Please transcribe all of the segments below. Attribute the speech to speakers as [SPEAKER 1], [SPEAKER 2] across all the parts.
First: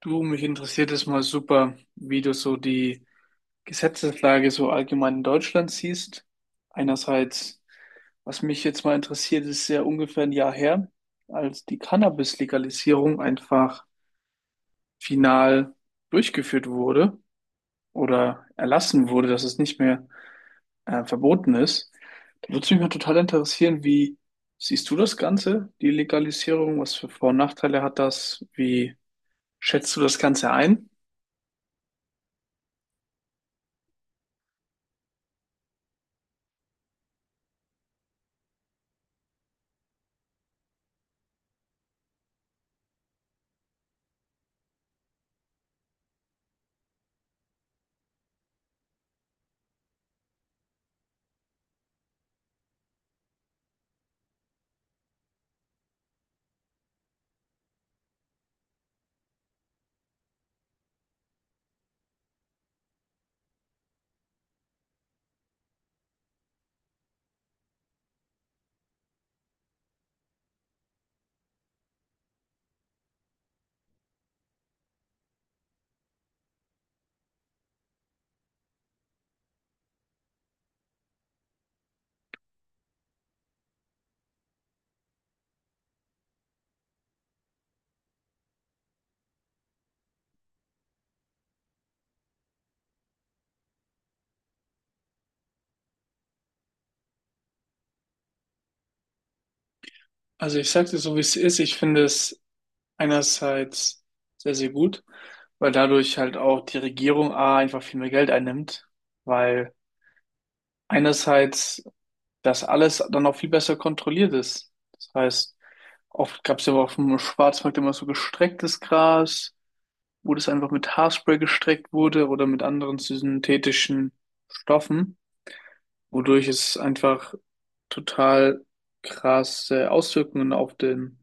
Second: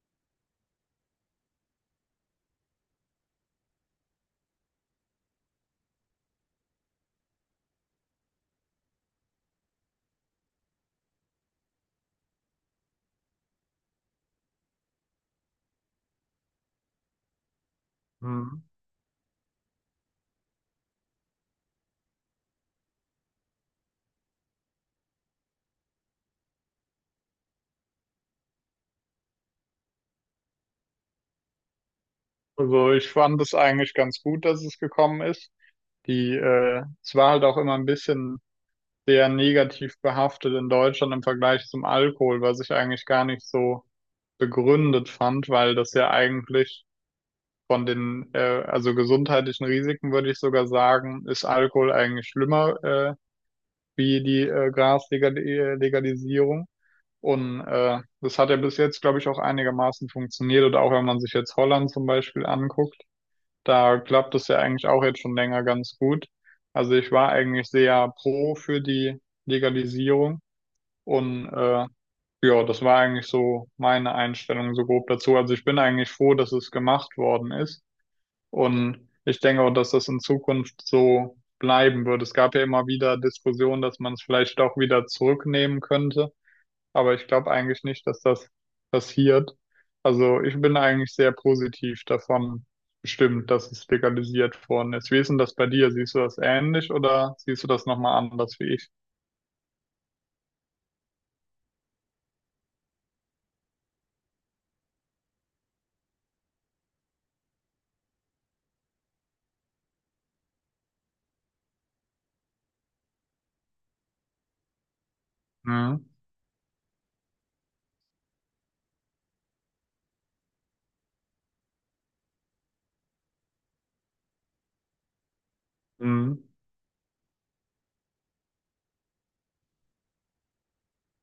[SPEAKER 1] Du, mich interessiert es mal super, wie du so die Gesetzeslage so allgemein in Deutschland siehst. Einerseits, was mich jetzt mal interessiert, ist ja ungefähr ein Jahr her, als die Cannabis-Legalisierung einfach final durchgeführt wurde oder
[SPEAKER 2] Mhm.
[SPEAKER 1] erlassen wurde, dass es nicht mehr verboten ist. Da würde mich mal total interessieren, wie siehst du das Ganze, die Legalisierung? Was für Vor- und Nachteile hat das? Wie schätzt du das Ganze ein?
[SPEAKER 2] Also ich fand es eigentlich ganz gut, dass es gekommen ist. Es war halt auch immer ein bisschen sehr negativ behaftet in Deutschland im Vergleich zum Alkohol, was ich eigentlich gar nicht so begründet fand, weil das ja eigentlich also gesundheitlichen Risiken, würde ich sogar sagen, ist Alkohol eigentlich schlimmer, wie die Graslegalisierung. Und das hat ja bis jetzt, glaube ich, auch einigermaßen funktioniert. Oder auch wenn man sich jetzt Holland zum Beispiel anguckt. Da klappt es ja eigentlich auch jetzt schon länger ganz gut. Also ich war eigentlich sehr pro für die Legalisierung und ja, das war eigentlich so meine Einstellung so grob dazu. Also ich bin eigentlich froh, dass es gemacht worden ist, und ich denke auch, dass das in Zukunft so bleiben wird. Es gab ja immer wieder Diskussionen, dass man es vielleicht auch wieder zurücknehmen könnte, aber ich glaube eigentlich nicht, dass das passiert. Also ich bin eigentlich sehr positiv davon bestimmt, dass es legalisiert worden ist. Wie ist denn das bei dir? Siehst du das ähnlich oder siehst du das nochmal anders wie ich?
[SPEAKER 1] Also ich sage dir so, wie es ist. Ich finde es einerseits sehr, sehr gut, weil dadurch halt auch die Regierung A einfach viel mehr Geld einnimmt, weil einerseits das alles dann auch viel besser kontrolliert ist. Das heißt,
[SPEAKER 2] Mhm.
[SPEAKER 1] oft gab es ja auf dem Schwarzmarkt immer so gestrecktes Gras, wo das einfach mit Haarspray gestreckt wurde oder mit anderen synthetischen Stoffen,
[SPEAKER 2] Mhm.
[SPEAKER 1] wodurch es einfach total krasse Auswirkungen auf den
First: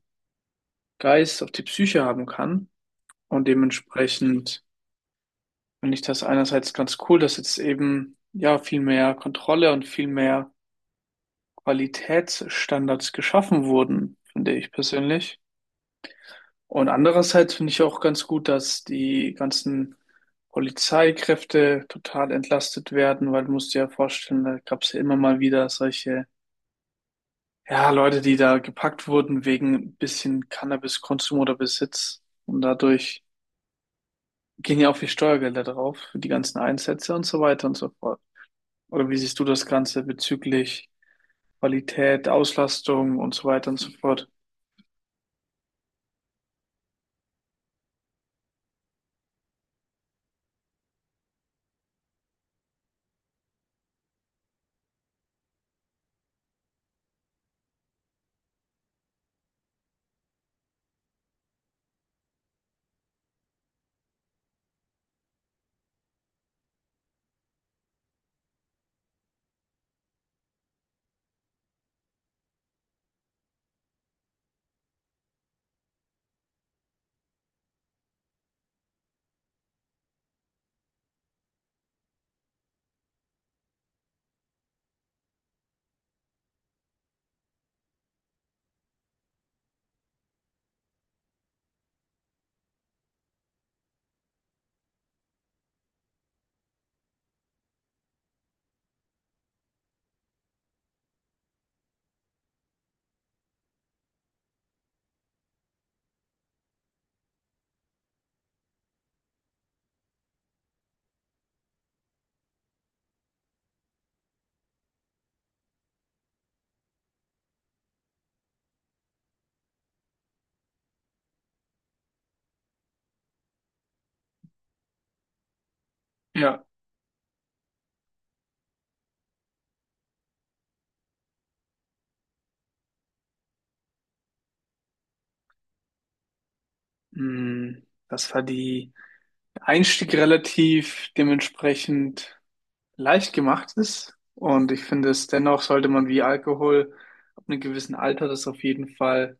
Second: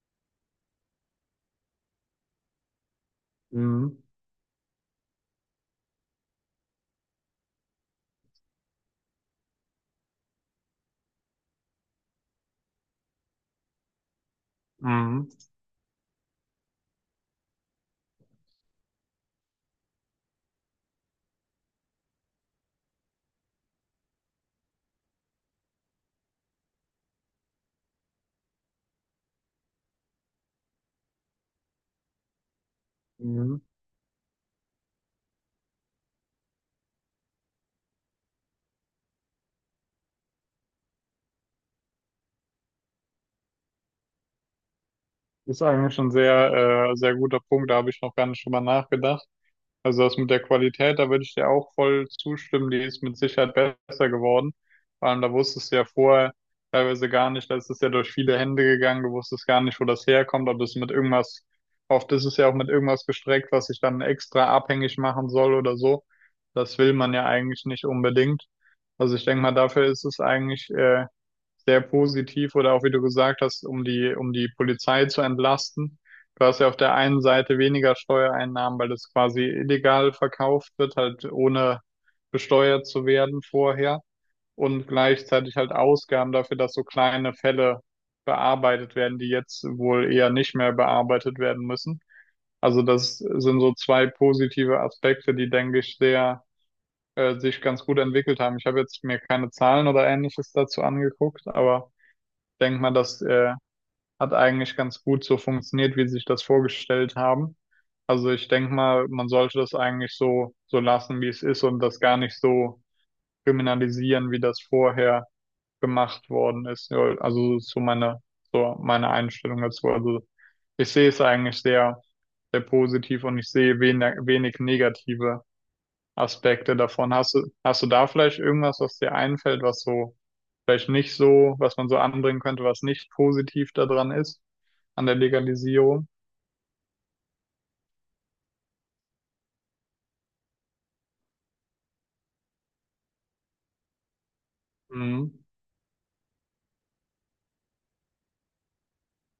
[SPEAKER 1] Geist, auf die Psyche haben kann. Und
[SPEAKER 2] Mhm.
[SPEAKER 1] dementsprechend finde ich das einerseits ganz cool, dass jetzt eben ja viel mehr Kontrolle und viel mehr Qualitätsstandards geschaffen wurden, finde ich
[SPEAKER 2] Mhm.
[SPEAKER 1] persönlich. Und andererseits finde ich auch ganz gut, dass die ganzen Polizeikräfte total entlastet werden, weil du musst dir ja vorstellen, da gab es ja immer mal wieder solche, ja, Leute, die da gepackt wurden wegen ein bisschen Cannabiskonsum oder Besitz. Und dadurch
[SPEAKER 2] Mhm.
[SPEAKER 1] gehen ja auch viel Steuergelder drauf für die ganzen Einsätze und so weiter und so fort. Oder wie siehst du das Ganze bezüglich Qualität, Auslastung und so weiter und so fort?
[SPEAKER 2] Ist eigentlich ein sehr guter Punkt, da habe ich noch gar nicht drüber nachgedacht. Also das mit der Qualität, da würde ich dir auch voll zustimmen, die ist mit Sicherheit besser geworden. Vor allem, da wusstest du ja vorher teilweise gar nicht, da ist es ja durch viele Hände gegangen, du wusstest gar nicht, wo das herkommt, ob das mit irgendwas, oft ist es ja auch mit irgendwas gestreckt, was sich dann extra abhängig machen soll oder so. Das will man ja eigentlich nicht unbedingt. Also ich denke mal, dafür ist es eigentlich sehr positiv, oder auch wie du gesagt hast, um die Polizei zu entlasten. Du hast ja auf der einen Seite weniger Steuereinnahmen, weil das quasi illegal verkauft wird, halt ohne besteuert zu werden vorher, und gleichzeitig halt Ausgaben dafür, dass so kleine Fälle bearbeitet werden, die jetzt wohl eher nicht mehr bearbeitet werden müssen. Also das sind so zwei positive Aspekte, die, denke ich, sehr sich ganz gut entwickelt haben. Ich habe jetzt mir keine Zahlen oder ähnliches dazu angeguckt, aber denke mal, das hat eigentlich ganz gut so funktioniert, wie sie sich das vorgestellt haben. Also ich denke mal, man sollte das eigentlich so lassen, wie es ist, und das gar nicht so kriminalisieren, wie das vorher gemacht worden ist. Ja. Also meine Einstellung dazu. Also ich sehe es eigentlich sehr positiv, und ich sehe wenig negative
[SPEAKER 1] Ja.
[SPEAKER 2] Aspekte davon. Hast du da vielleicht irgendwas, was dir einfällt, was so vielleicht nicht so, was man so anbringen könnte, was nicht positiv daran ist, an der Legalisierung?
[SPEAKER 1] Hm, dass halt die der Einstieg relativ dementsprechend leicht gemacht ist. Und ich finde, es
[SPEAKER 2] Mhm.
[SPEAKER 1] dennoch sollte man wie Alkohol ab einem gewissen Alter das auf jeden Fall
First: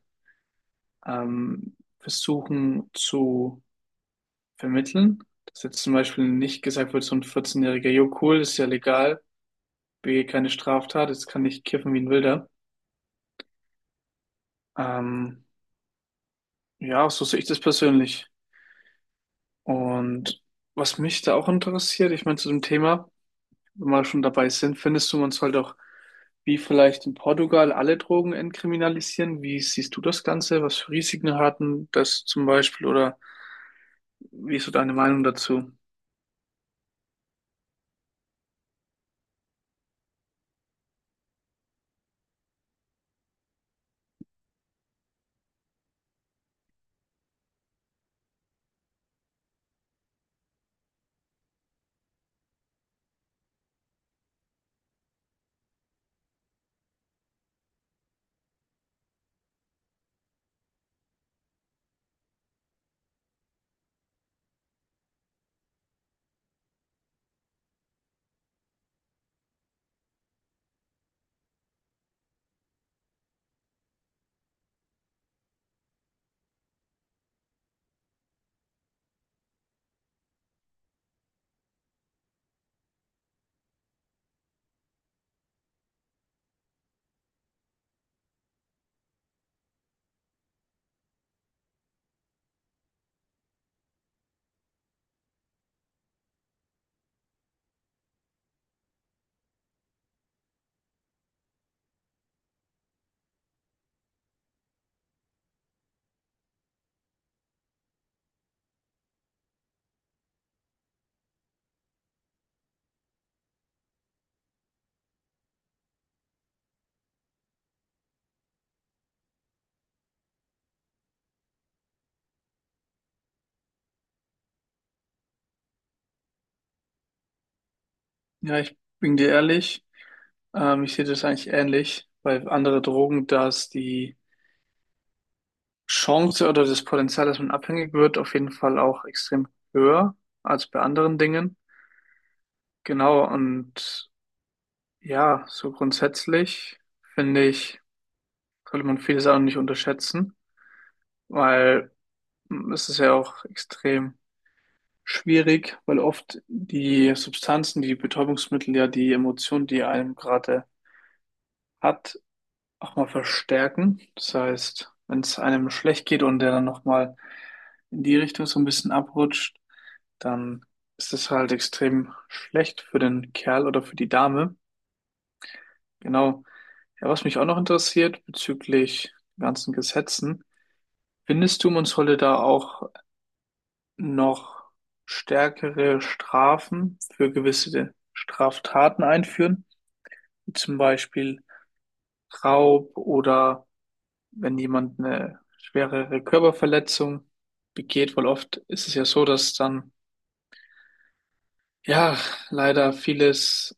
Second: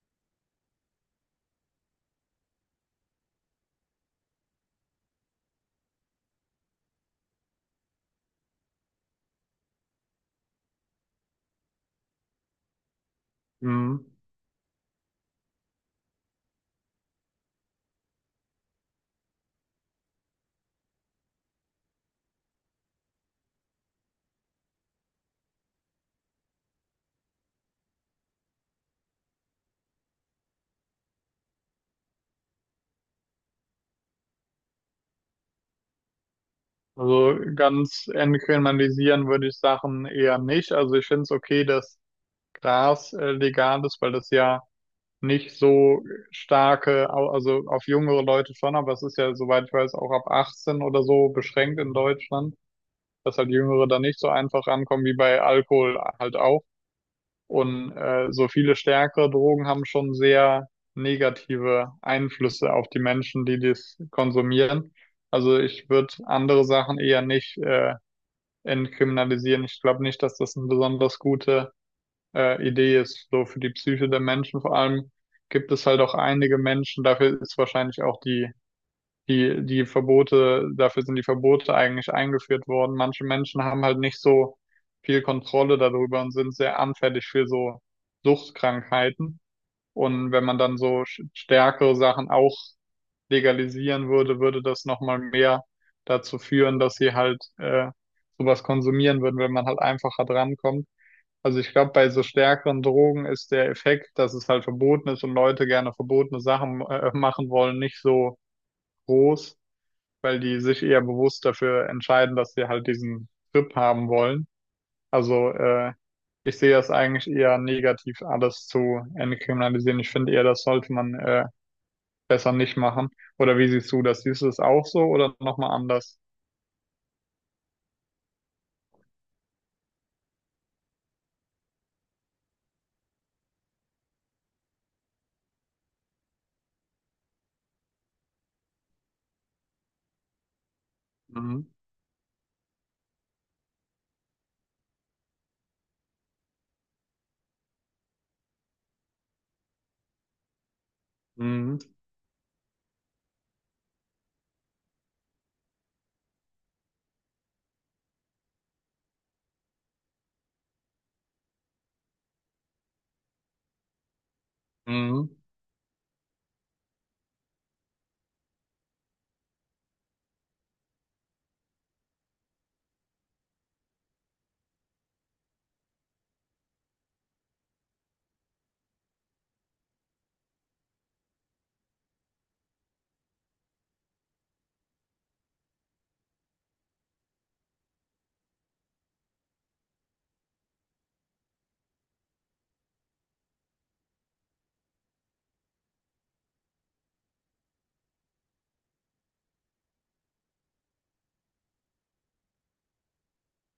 [SPEAKER 1] versuchen zu vermitteln. Dass jetzt zum Beispiel nicht gesagt wird, so ein 14-jähriger, jo cool, ist ja legal, B, keine Straftat, jetzt kann ich kiffen wie ein Wilder.
[SPEAKER 2] Mhm.
[SPEAKER 1] Ähm, ja, so sehe ich das persönlich. Und was mich da auch interessiert, ich meine, zu dem Thema, wenn wir schon dabei sind, findest du, man sollte auch, wie vielleicht in Portugal, alle Drogen entkriminalisieren? Wie siehst du das Ganze? Was für Risiken hatten das zum Beispiel? Oder wie ist so deine Meinung dazu?
[SPEAKER 2] Also ganz entkriminalisieren würde ich Sachen eher nicht. Also ich finde es okay, dass Gras legal ist, weil das ja nicht so starke, also auf jüngere Leute schon, aber es ist ja, soweit ich weiß, auch ab 18 oder so beschränkt in Deutschland, dass halt Jüngere da nicht so einfach rankommen wie bei Alkohol halt auch. Und so viele stärkere Drogen haben schon sehr negative Einflüsse auf die Menschen, die dies konsumieren. Also ich würde andere Sachen eher nicht entkriminalisieren. Ich glaube nicht, dass das eine besonders gute Idee ist, so für die Psyche der Menschen. Vor allem gibt es halt auch einige Menschen, dafür ist wahrscheinlich auch die Verbote, dafür sind die Verbote eigentlich eingeführt worden. Manche Menschen haben halt nicht so viel Kontrolle darüber und sind sehr anfällig für so Suchtkrankheiten. Und wenn man dann so stärkere Sachen auch legalisieren würde, würde das nochmal mehr dazu führen, dass sie halt sowas konsumieren würden, wenn man halt einfacher drankommt. Also ich glaube, bei so stärkeren Drogen ist der Effekt, dass es halt verboten ist und Leute gerne verbotene Sachen machen wollen, nicht so groß, weil die sich eher bewusst dafür entscheiden, dass sie halt diesen Trip haben wollen. Also äh, Ich sehe das eigentlich eher negativ, alles zu entkriminalisieren. Ich finde eher, das sollte man besser nicht machen. Oder wie siehst du das? Siehst du es auch so oder nochmal anders?
[SPEAKER 1] Ja, ich bin dir ehrlich, ich sehe das eigentlich ähnlich, weil andere Drogen, dass die Chance oder das Potenzial, dass man abhängig wird, auf jeden Fall auch extrem höher als bei anderen Dingen.
[SPEAKER 2] Mhm.
[SPEAKER 1] Genau, und ja, so grundsätzlich finde ich, sollte man viele Sachen nicht unterschätzen,
[SPEAKER 2] Mhm.
[SPEAKER 1] weil es ist ja auch extrem schwierig, weil oft die Substanzen, die Betäubungsmittel ja die Emotion, die einem gerade hat, auch mal verstärken. Das heißt, wenn
[SPEAKER 2] Mhm.
[SPEAKER 1] es einem schlecht geht und der dann nochmal in die Richtung so ein bisschen abrutscht, dann ist das halt extrem schlecht für den Kerl oder für die Dame. Genau. Ja, was mich auch noch interessiert bezüglich den ganzen Gesetzen, findest du, man sollte da auch noch stärkere Strafen für gewisse Straftaten einführen, wie zum Beispiel Raub oder wenn jemand eine schwerere Körperverletzung begeht, weil oft ist es ja so, dass dann ja leider vieles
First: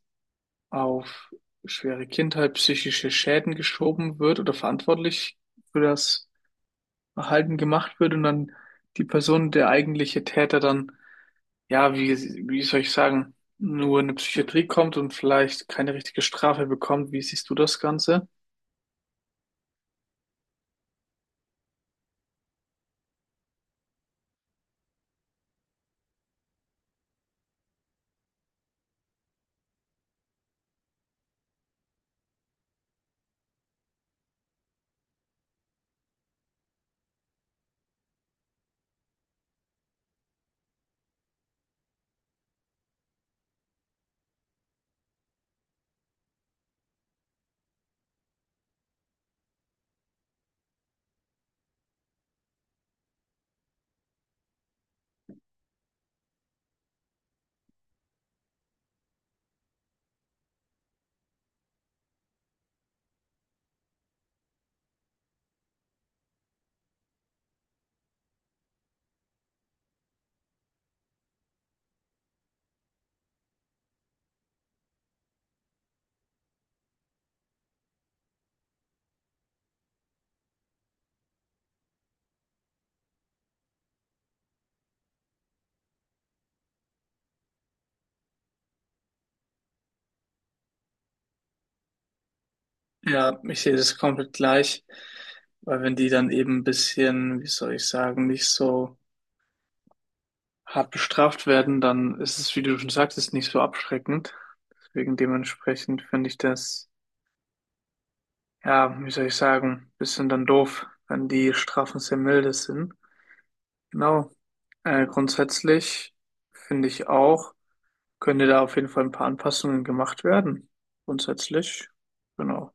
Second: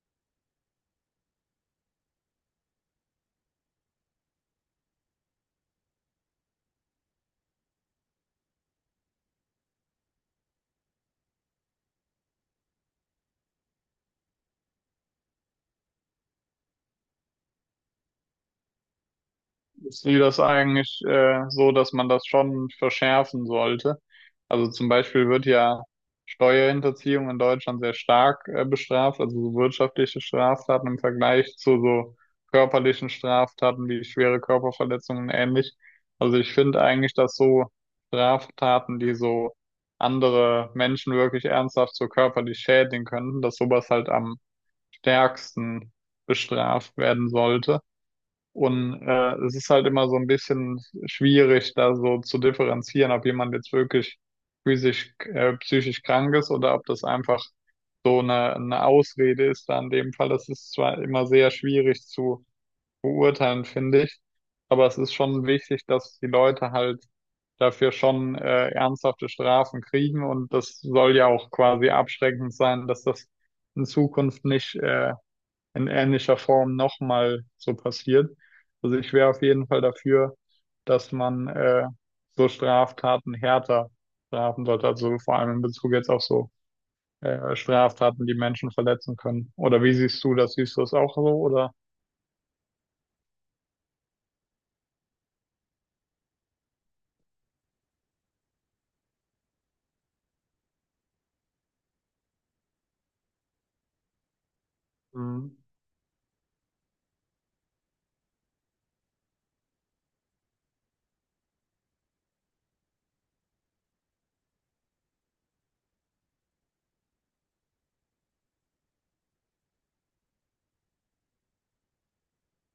[SPEAKER 1] auf schwere Kindheit, psychische Schäden geschoben wird oder verantwortlich für das Verhalten gemacht wird und dann die Person, der eigentliche Täter, dann ja, wie, wie soll ich sagen, nur in eine Psychiatrie kommt und vielleicht keine richtige Strafe bekommt. Wie siehst du das Ganze?
[SPEAKER 2] Ich sehe das eigentlich so, dass man das schon verschärfen sollte. Also zum Beispiel wird ja Steuerhinterziehung in Deutschland sehr stark bestraft, also so wirtschaftliche Straftaten im Vergleich zu so körperlichen Straftaten wie schwere Körperverletzungen und ähnlich. Also ich finde eigentlich, dass so Straftaten, die so andere Menschen wirklich ernsthaft so körperlich schädigen könnten, dass sowas halt am stärksten bestraft werden sollte. Und es ist halt immer so ein bisschen schwierig, da so zu differenzieren, ob jemand jetzt wirklich psychisch krank ist oder ob das einfach so eine Ausrede ist. Da in dem Fall, das ist zwar immer sehr schwierig zu beurteilen, finde ich, aber es ist schon wichtig, dass die Leute halt dafür schon ernsthafte Strafen kriegen, und das soll ja auch quasi abschreckend sein, dass das in Zukunft nicht in ähnlicher Form nochmal so passiert. Also ich wäre auf jeden Fall dafür, dass man so Straftaten härter strafen sollte. Also vor allem in Bezug jetzt auf so Straftaten, die Menschen verletzen können. Oder wie siehst du das? Siehst du das auch so? Oder?
[SPEAKER 1] Ja, ich sehe das komplett gleich, weil wenn die dann eben ein bisschen, wie soll ich sagen, nicht so hart bestraft werden, dann ist es, wie du schon sagtest, nicht so abschreckend. Deswegen dementsprechend finde ich das, ja, wie soll ich sagen, bisschen dann doof, wenn die Strafen sehr milde sind. Genau. Grundsätzlich finde ich auch, könnte da auf jeden Fall ein paar Anpassungen gemacht werden. Grundsätzlich, genau.